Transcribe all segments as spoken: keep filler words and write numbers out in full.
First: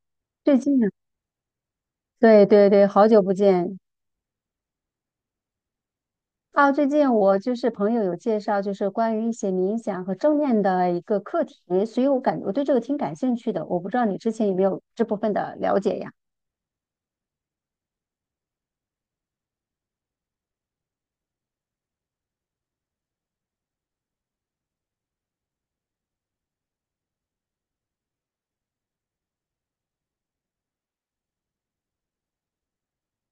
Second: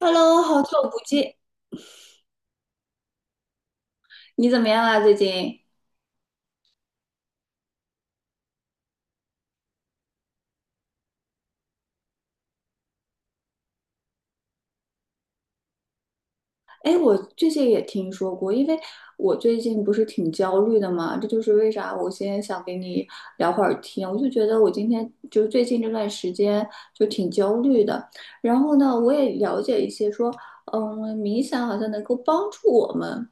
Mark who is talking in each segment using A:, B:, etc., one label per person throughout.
A: Hello，
B: 最
A: 好
B: 近啊，
A: 久不见，
B: 对对对，好久不见
A: 你怎么样啊？最近？
B: 啊！最近我就是朋友有介绍，就是关于一些冥想和正念的一个课题，所以我感我对这个挺感兴趣的。我不知道你之前有没有这部分的了解呀？
A: 哎，我最近也听说过，因为我最近不是挺焦虑的嘛，这就是为啥我今天想跟你聊会儿天。我就觉得我今天就是最近这段时间就挺焦虑的，然后呢，我也了解一些说，嗯，冥想好像能够帮助我们，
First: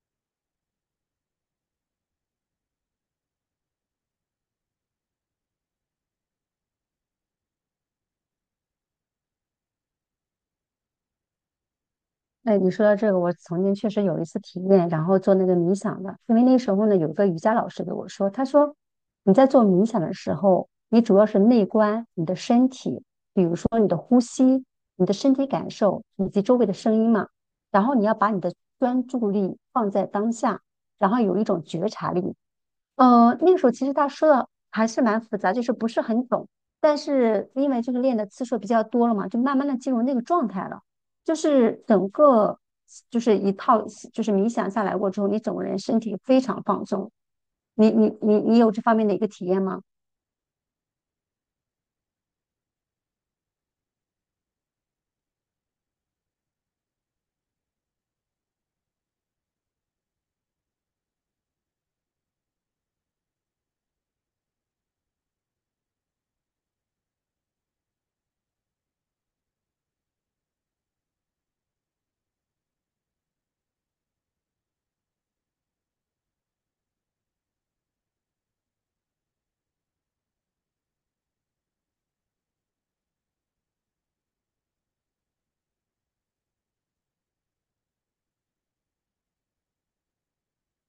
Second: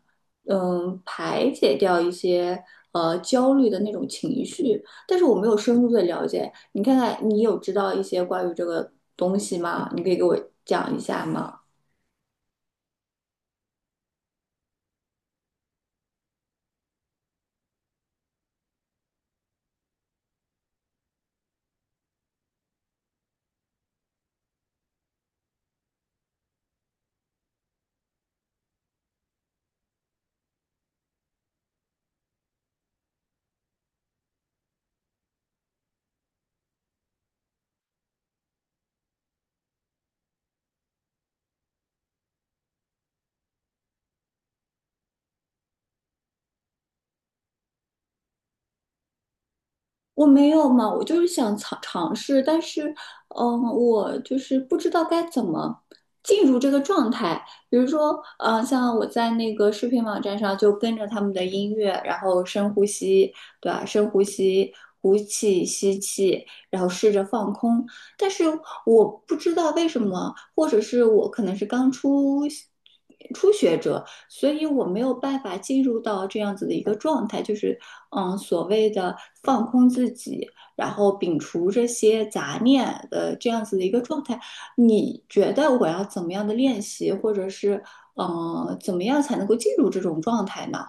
A: 嗯，排解掉一些呃焦虑的那种情绪，但是我没有深入的了解。你看看，你有知道一些关于这个东西吗？你可以给我讲一下吗？
B: 哎，你说到这个，我曾经确实有一次体验，然后做那个冥想的，因为那时候呢，有一个瑜伽老师给我说，他说你在做冥想的时候，你主要是内观你的身体，比如说你的呼吸、你的身体感受以及周围的声音嘛，然后你要把你的专注力放在当下，然后有一种觉察力。呃，那个时候其实他说的还是蛮复杂，就是不是很懂，但是因为就是练的次数比较多了嘛，就慢慢的进入那个状态了。就是整个就是一套就是冥想下来过之后，你整个人身体非常放松。你你你你有这方面的一个体验吗？
A: 我没有嘛，我就是想尝尝试，但是，嗯、我就是不知道该怎么进入这个状态。比如说，呃，像我在那个视频网站上就跟着他们的音乐，然后深呼吸，对吧？深呼吸，呼气、吸气，然后试着放空。但是我不知道为什么，或者是我可能是刚出初学者，所以我没有办法进入到这样子的一个状态，就是嗯，所谓的放空自己，然后摒除这些杂念的这样子的一个状态。你觉得我要怎么样的练习，或者是嗯，怎么样才能够进入这种状态呢？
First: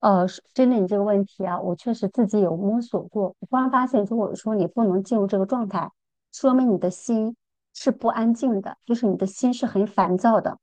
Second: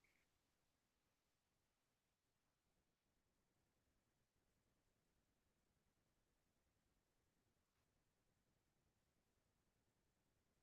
B: 呃，是针对你这个问题啊，我确实自己有摸索过。我突然发现，如果说你不能进入这个状态，说明你的心是不安静的，就是你的心是很烦躁的。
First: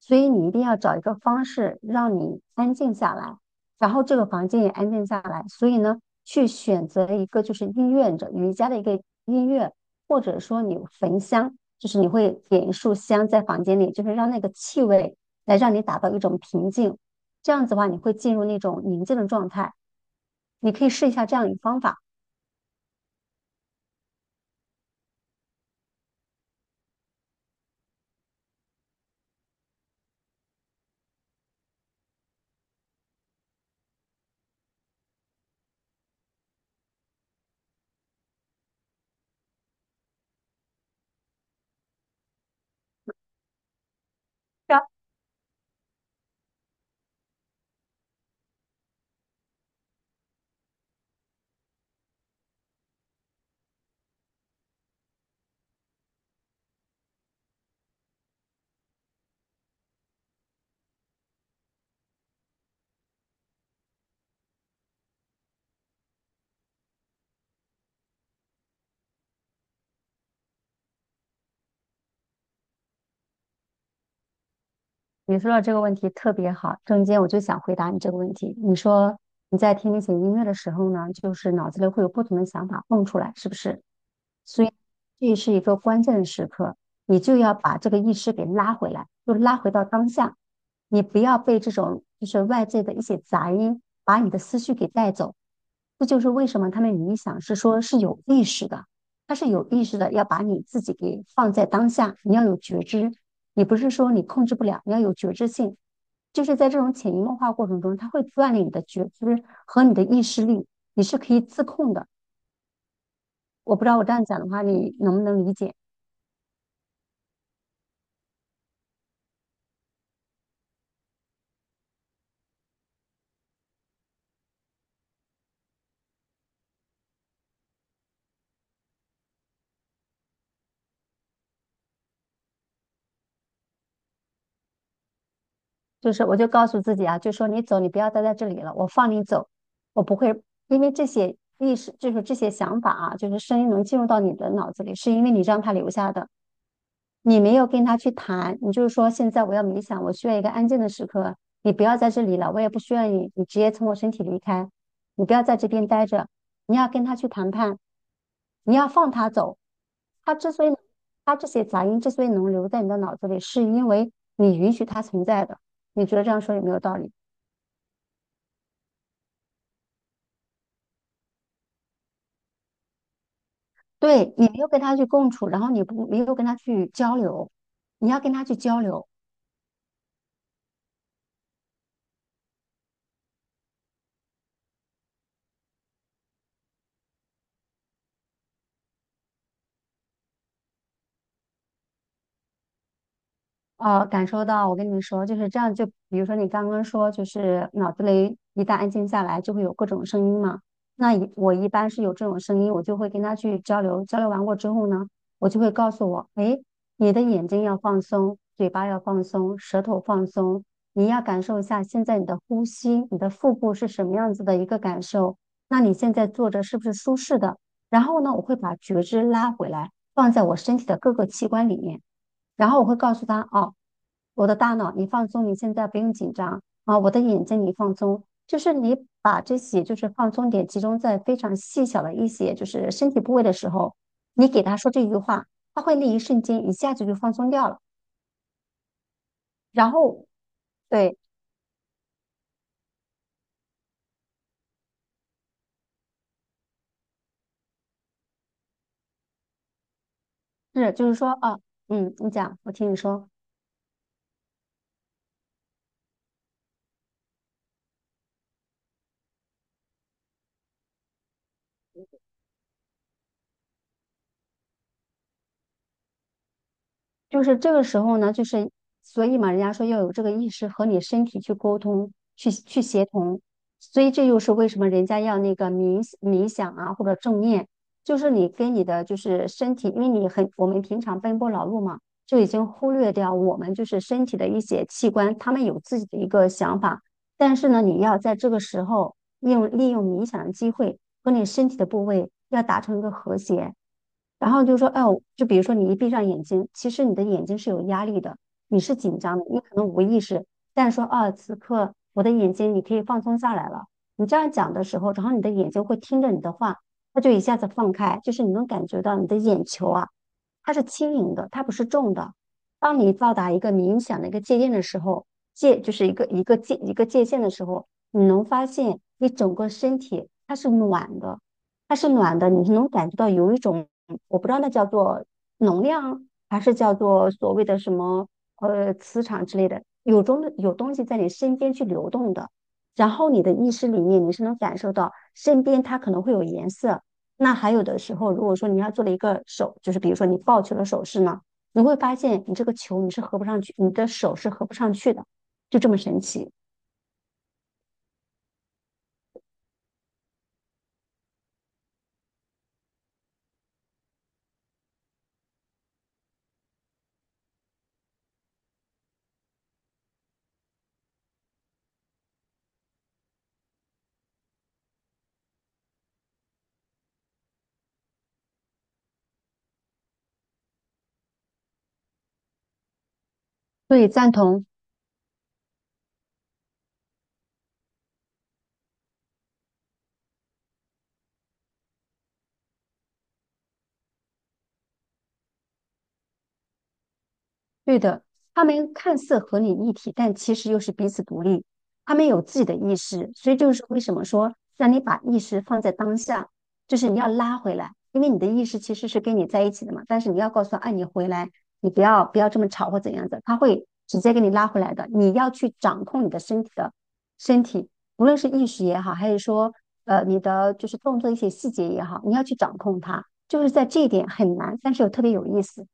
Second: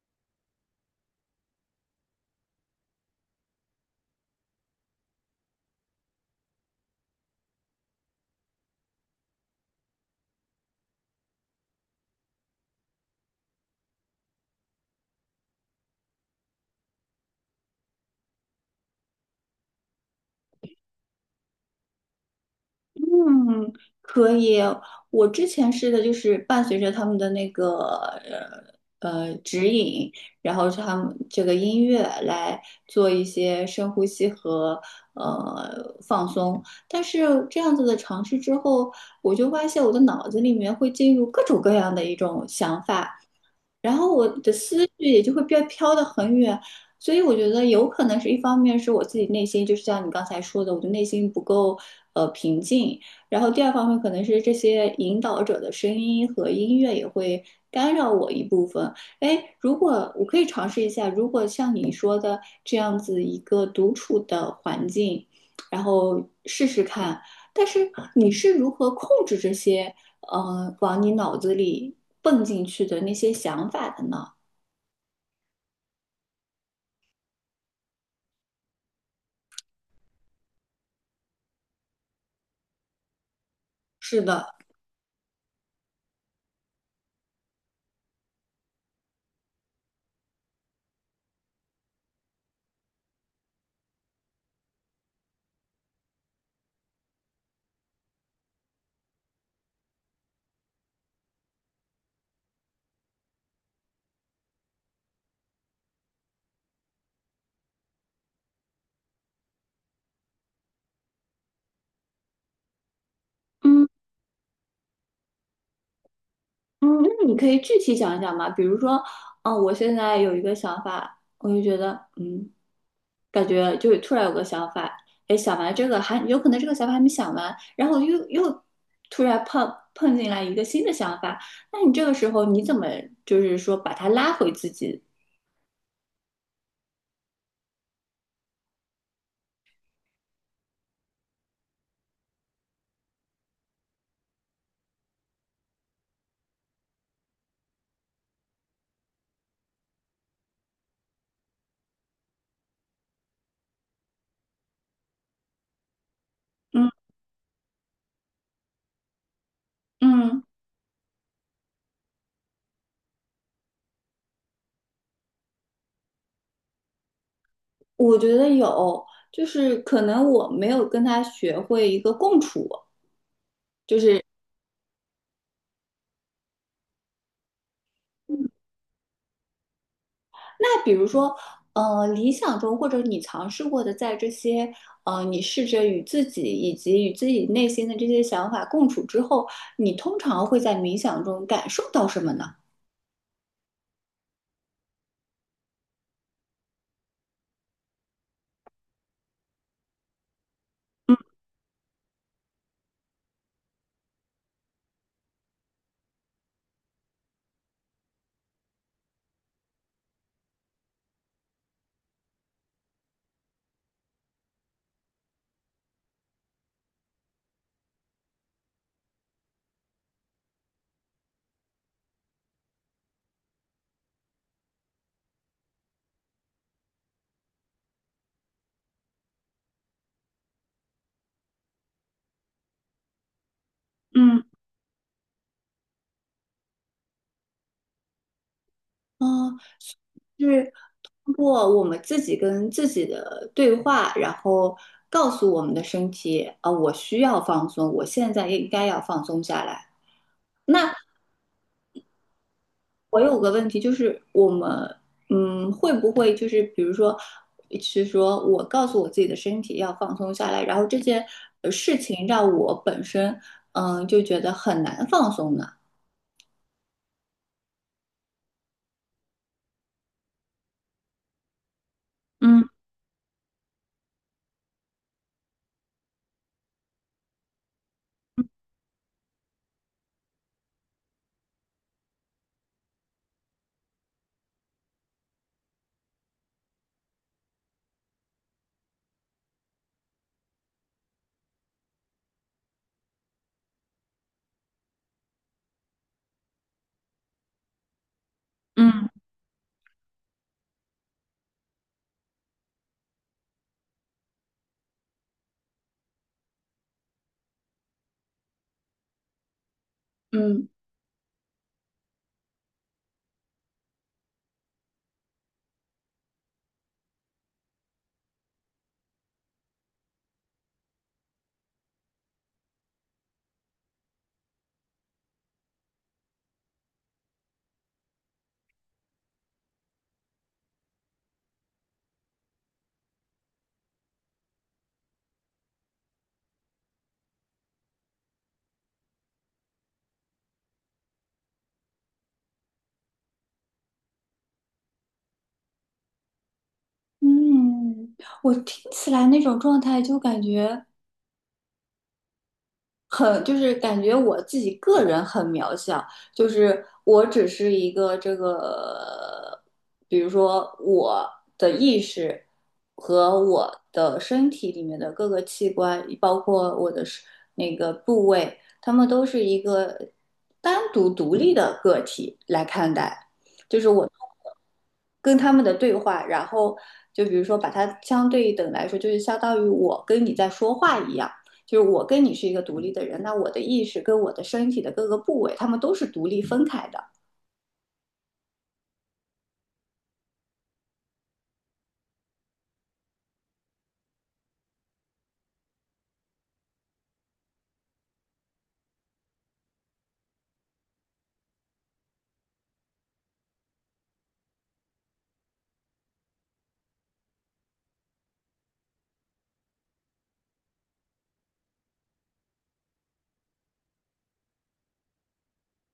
B: 所以你一定要找一个方式让你安静下来，然后这个房间也安静下来。所以呢，去选择一个就是音乐者，瑜伽的一个音乐，或者说你焚香，就是你会点一束香在房间里，就是让那个气味来让你达到一种平静。这样子的话，你会进入那种宁静的状态。你可以试一下这样一个方法。
A: 嗯，可以。我之前试的就是伴随着他们的那个呃呃指引，然后是他们这个音乐来做一些深呼吸和呃放松。但是这样子的尝试之后，我就发现我的脑子里面会进入各种各样的一种想法，然后我的
B: 是啊，
A: 思绪也就会飘飘得很远，所以我觉得有可能是一方面是我自己内心，就是像你刚才说的，我的内心不够呃平静，然后第二方面可能是这些引导者的声音和音乐也会干扰我一部分。哎，如果我可以尝试一下，如果像你说的这样子一个独处的环境，然后试试看。但是你是如何控制这些呃，往你脑子里蹦进去的那些想法的呢？
B: 你说到这个问题特别好，中间我就想回答你这个问题。你说你在听那些音乐的时候呢，就是脑子里会有不同的想法蹦出来，是不是？
A: 是的，
B: 所以这是一个关键的时刻，你就要把这个意识给拉回来，就拉回到当下。你不要被这种就是外界的一些杂音把你的思绪给带走。这就是为什么他们冥想是说是有意识的。他是有意识的，要把你自己给放在当下，你要有觉知，你不是说你控制不了，你要有觉知性。就是在这种潜移默化过程中，它会锻炼你的觉知和你的意识力，你是可以自控的。我不
A: 嗯
B: 知道我这样讲的话，你能不能理解？
A: 嗯，那你可以具体讲一讲吗？比如说，嗯、我现在有一个想法，我就觉得，嗯，感觉就突然有个想法，哎，想完这个还有可能这个想法还没想完，然后又又突然碰碰进来一个新的想法，那你这个时候你怎么就是说把它拉回自己？
B: 就是我就告诉自己啊，就说你走，你不要待在这里了，我放你走，我不会因为这些意识，就是这些想法啊，就是声音能进入到你的脑子里，是因为你让它留下的。你没有跟他去谈，你就是说现在我要冥想，我需要一个安静的时刻，你不要在这里了，我也不需要你，你直接从我身体离开，你不要在这边待着，你要
A: 嗯
B: 跟他去谈判，你要放他走。他
A: 嗯，
B: 之所以，他这些杂音之所以能留在你的脑子里，是因为你允许他存在的。你觉得这样说有没有道理？
A: 我觉得有，就是可能我没有跟他学会一个共处。就是
B: 对，你没有跟他去共处，然后你不没有跟他去交流，你要跟他去交流。
A: 那比如说，呃，理想中或者你尝试过的，在这些呃，你试着与自己以及与自己内心的这些想法共处之后，你通常会在冥想中感受到什么呢？
B: 哦，感受到，我跟你说，就是这样。就比如说你刚刚说，就是脑子里一旦安静下来，就会有各种声音嘛。那一我一般是有这种声音，我就会跟他去交流。交流完过之后呢，我就会告诉我，诶，你的眼睛要放松，嘴巴要放松，舌头放松，你要感受一下现在你的呼吸，你的腹部是什么样子的一个感受。那你现在坐着是不是舒适的？然后呢，我会把觉知拉回来，放在我身体的各个器官里面。然后我会告诉他，哦，我的大脑你放松，你现在不用紧张啊，我的眼睛你放松，就是你把这些就是放松点集中在非常细小的一些就是身体部位的时候，
A: 嗯
B: 你给他说这句话，他会那一瞬间一下子就放松掉了。
A: 嗯、
B: 然后
A: 是
B: 对，
A: 通过我们自己跟自己的对话，然后告诉我们的身体，啊、我需要放松，我现在应该要放松下来。
B: 是
A: 那
B: 就是说啊，嗯，你讲，我听你
A: 我
B: 说。
A: 有个问题，就是我们，嗯，会不会就是比如说，是说我告诉我自己的身体要放松下来，然后这件呃事情让我本身，嗯，就觉得很难放松呢？
B: 就是这个时候呢，就是所以嘛，人家说要有这个意识和你身体去沟通，去
A: 嗯
B: 去协同，所以这又是为什么人家要那个冥冥想啊，或者正念，就是你跟你的就是身体，因为你很我们平常奔波劳碌嘛，就已经忽略掉我们就是身体的一些器官，他们有自己的一个想法，但是呢，你要在这个时候用利用冥想的机会和你身体的部位要达成一个和谐。然后就说，哦，就比如说你一闭上眼睛，其实你的眼睛是有压力的，你是
A: 嗯
B: 紧张的，你可能无意识，但是说啊，此刻我的眼睛你可以放松下来了。你这样讲的时候，然后你的眼睛会听着你的话，它就一下子放开，就是你能感觉到你的眼球啊，
A: 嗯
B: 它是轻盈的，它不是重的。当你到达一个冥想的一个界限的时候，界就是一个一个界一个界限的时候，你能发现你整个身体它是暖的。它是暖的，你是能感觉到有一种，我不知道那叫做能量，还是叫做所谓的什么呃磁场之类的，有中有东西在你身边去流动的，然后你的意识里面你是能感受到身边它可能会有颜色。那还有的时候，如果说你要做了一个手，就是比如说你抱球的手势呢，你会发现你这个球你是合不上去，你的手是合不上去的，就这么神奇。
A: 嗯，我听起来那种状态就感觉。很就是感觉我自己个人很渺小，就是我只是一个这个，比如说我的意识和我的身体里面的各个器官，包括我的是那个部位，它们都是一个单独独立的个体来看待。
B: 所以赞同。
A: 跟他们的对话，然后就比如说把它相对等来说，就是相当于我跟你在说话一样，就是我跟你是一个独立的人，那我的意识跟我的身体的各个部位，他们都是独立分开的。
B: 对的，他们看似合你一体，但其实又是彼此独立。他们有自己的意识，所以就是为什么说让你把意识放在当下，就是你要拉回来，因为你的意识其实是跟你在一起的嘛。但是你要告诉他，哎，你回来，你不要不要这么吵或怎样子，他会直接给你拉回来的。你要去掌控你的身体的身体，无论是意识也好，还是说呃你的就是动作一些细节也好，你要去掌控它，就是在这一点很难，但是又特别有意思。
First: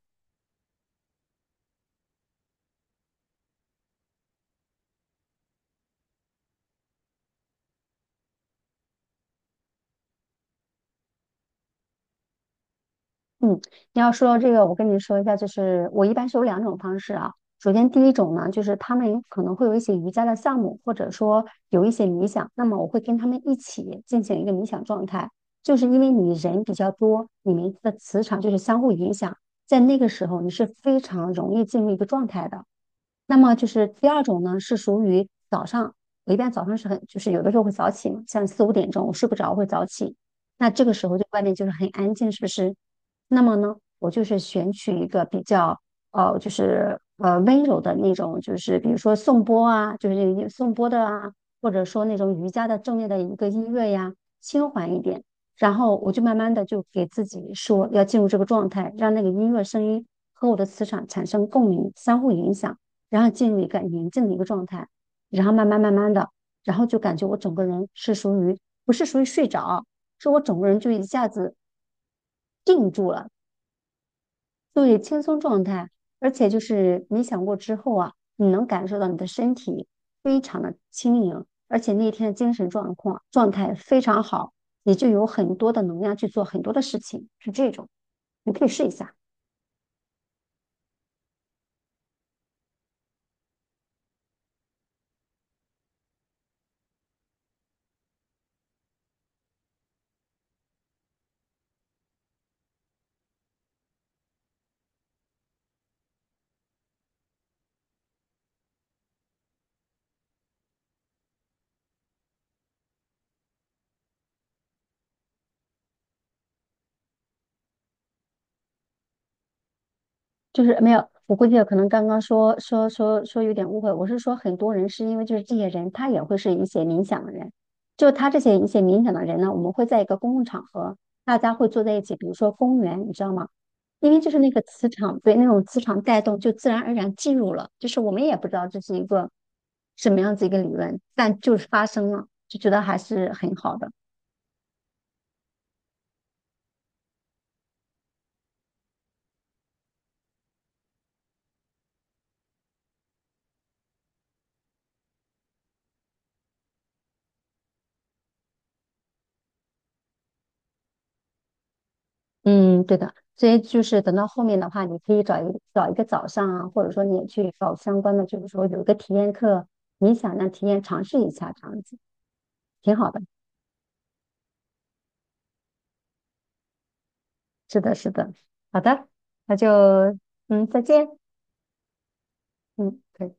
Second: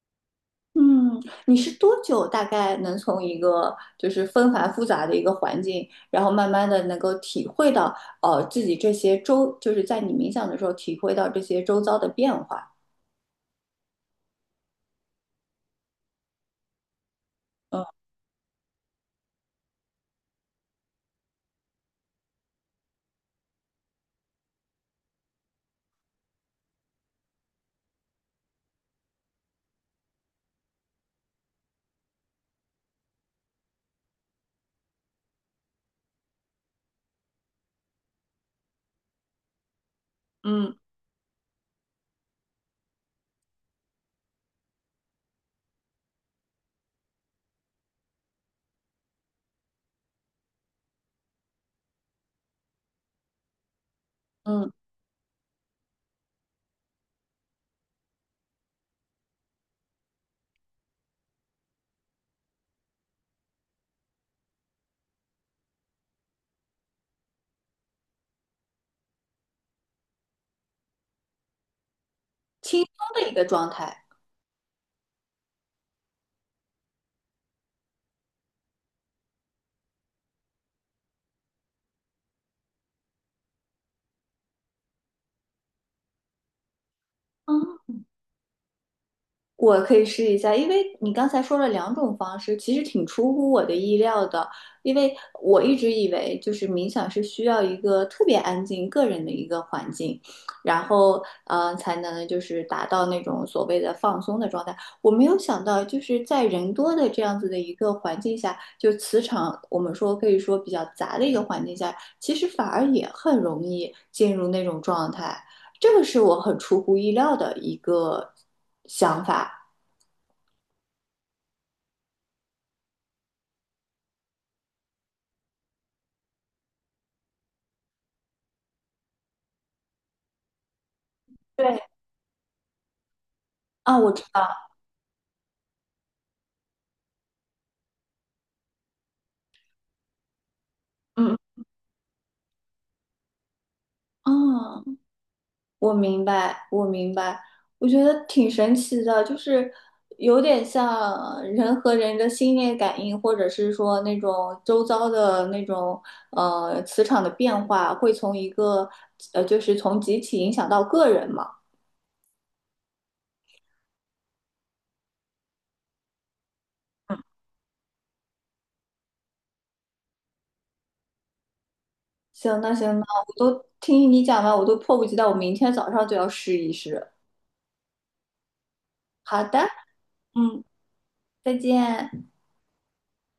A: 嗯，你是多久大概能从一个就是纷繁复杂的一个环境，然后慢慢的能够体会到，呃，自己这些周，就是在你冥想的时候体会到这些周遭的变化。
B: 嗯，你要说到这个，我跟你说一下，就是我一般是有两种方式啊。首先，
A: 嗯
B: 第一种呢，就是他们有可能会有一些瑜伽的项目，或者说有一些冥想，那么我会跟他们一起进行一个冥想状态，就是因为你人比较多，你们的磁场就是相互影响，在那个时候你是非常容易进入一个状态的。那么就是第二种呢，是属于早上，我一般早上是很，就是有的时候会早起嘛，像四五点钟我睡不着会早起，那
A: 嗯
B: 这个时候就外面就是很安静，是不是？那么呢，我就是选取一个比较呃，就是呃温柔的那种，就是比如说颂钵啊，就是颂钵的啊，或者说那种瑜伽的正念的一个音乐呀，轻
A: 嗯，
B: 缓一点，然后我就慢慢的就给自己说要进入这个状态，让那个音乐声音和我的磁场产生共鸣，相互影响。然后进入一个宁静的一个状态，然后慢慢慢慢的，然后就感觉我整个人是属于不是属于睡着，是我整个人就一下子
A: 轻
B: 定住
A: 松的
B: 了，
A: 一个状态。
B: 对，轻松状态，而且就是冥想过之后啊，你能感受到你的身体非常的轻盈，而且那天的精神状况状态非常好，你就有很多的能量去做很多的事情，是这
A: 嗯
B: 种，你可以试一下。
A: 我可以试一下，因为你刚才说了两种方式，其实挺出乎我的意料的。因为我一直以为就是冥想是需要一个特别安静、个人的一个环境，然后嗯，才能就是达到那种所谓的放松的状态。我没有想到，就是在人多的这样子的一个环境下，就磁场我们说可以说比较杂的一个环境下，其实反而也很容易进入那种状态。这个是我很出乎意料的一个想法。
B: 就是没有，我估计可能刚刚说说说说有点误会，我是说很多人是因为就是这些人他也会是一些冥想的人，就他这些一些冥想的人呢，我们会在一个公共场合，大家会
A: 对，
B: 坐在一起，比如说公园，你知道吗？
A: 啊，
B: 因
A: 我
B: 为
A: 知
B: 就是
A: 道，
B: 那个磁场，被那种磁场带动，就自然而然进入了，就是我们也不知道这是一个什么样子一个理论，
A: 嗯，
B: 但就是发生了，就觉得还是很好的。
A: 哦，我明白，我明白，我觉得挺神奇的，就是有点像人和人的心电感应，或者是说那种周遭的那种呃磁场的变化，会从一个呃就是从集体影响到个人嘛。
B: 嗯，对的，所以就是等到后面的话，你可以找一找一个早上啊，或者说你
A: 嗯，
B: 也去找相关的，就是说有一个体验课，你想让体验尝试一下这样子，
A: 行，那行，
B: 挺
A: 那
B: 好的。
A: 我都听你讲完，我都迫不及待，我明天早上就要试一试。
B: 是的，是的，好的，
A: 好
B: 那
A: 的，
B: 就
A: 嗯，
B: 嗯，再见，
A: 再见。
B: 嗯，可以。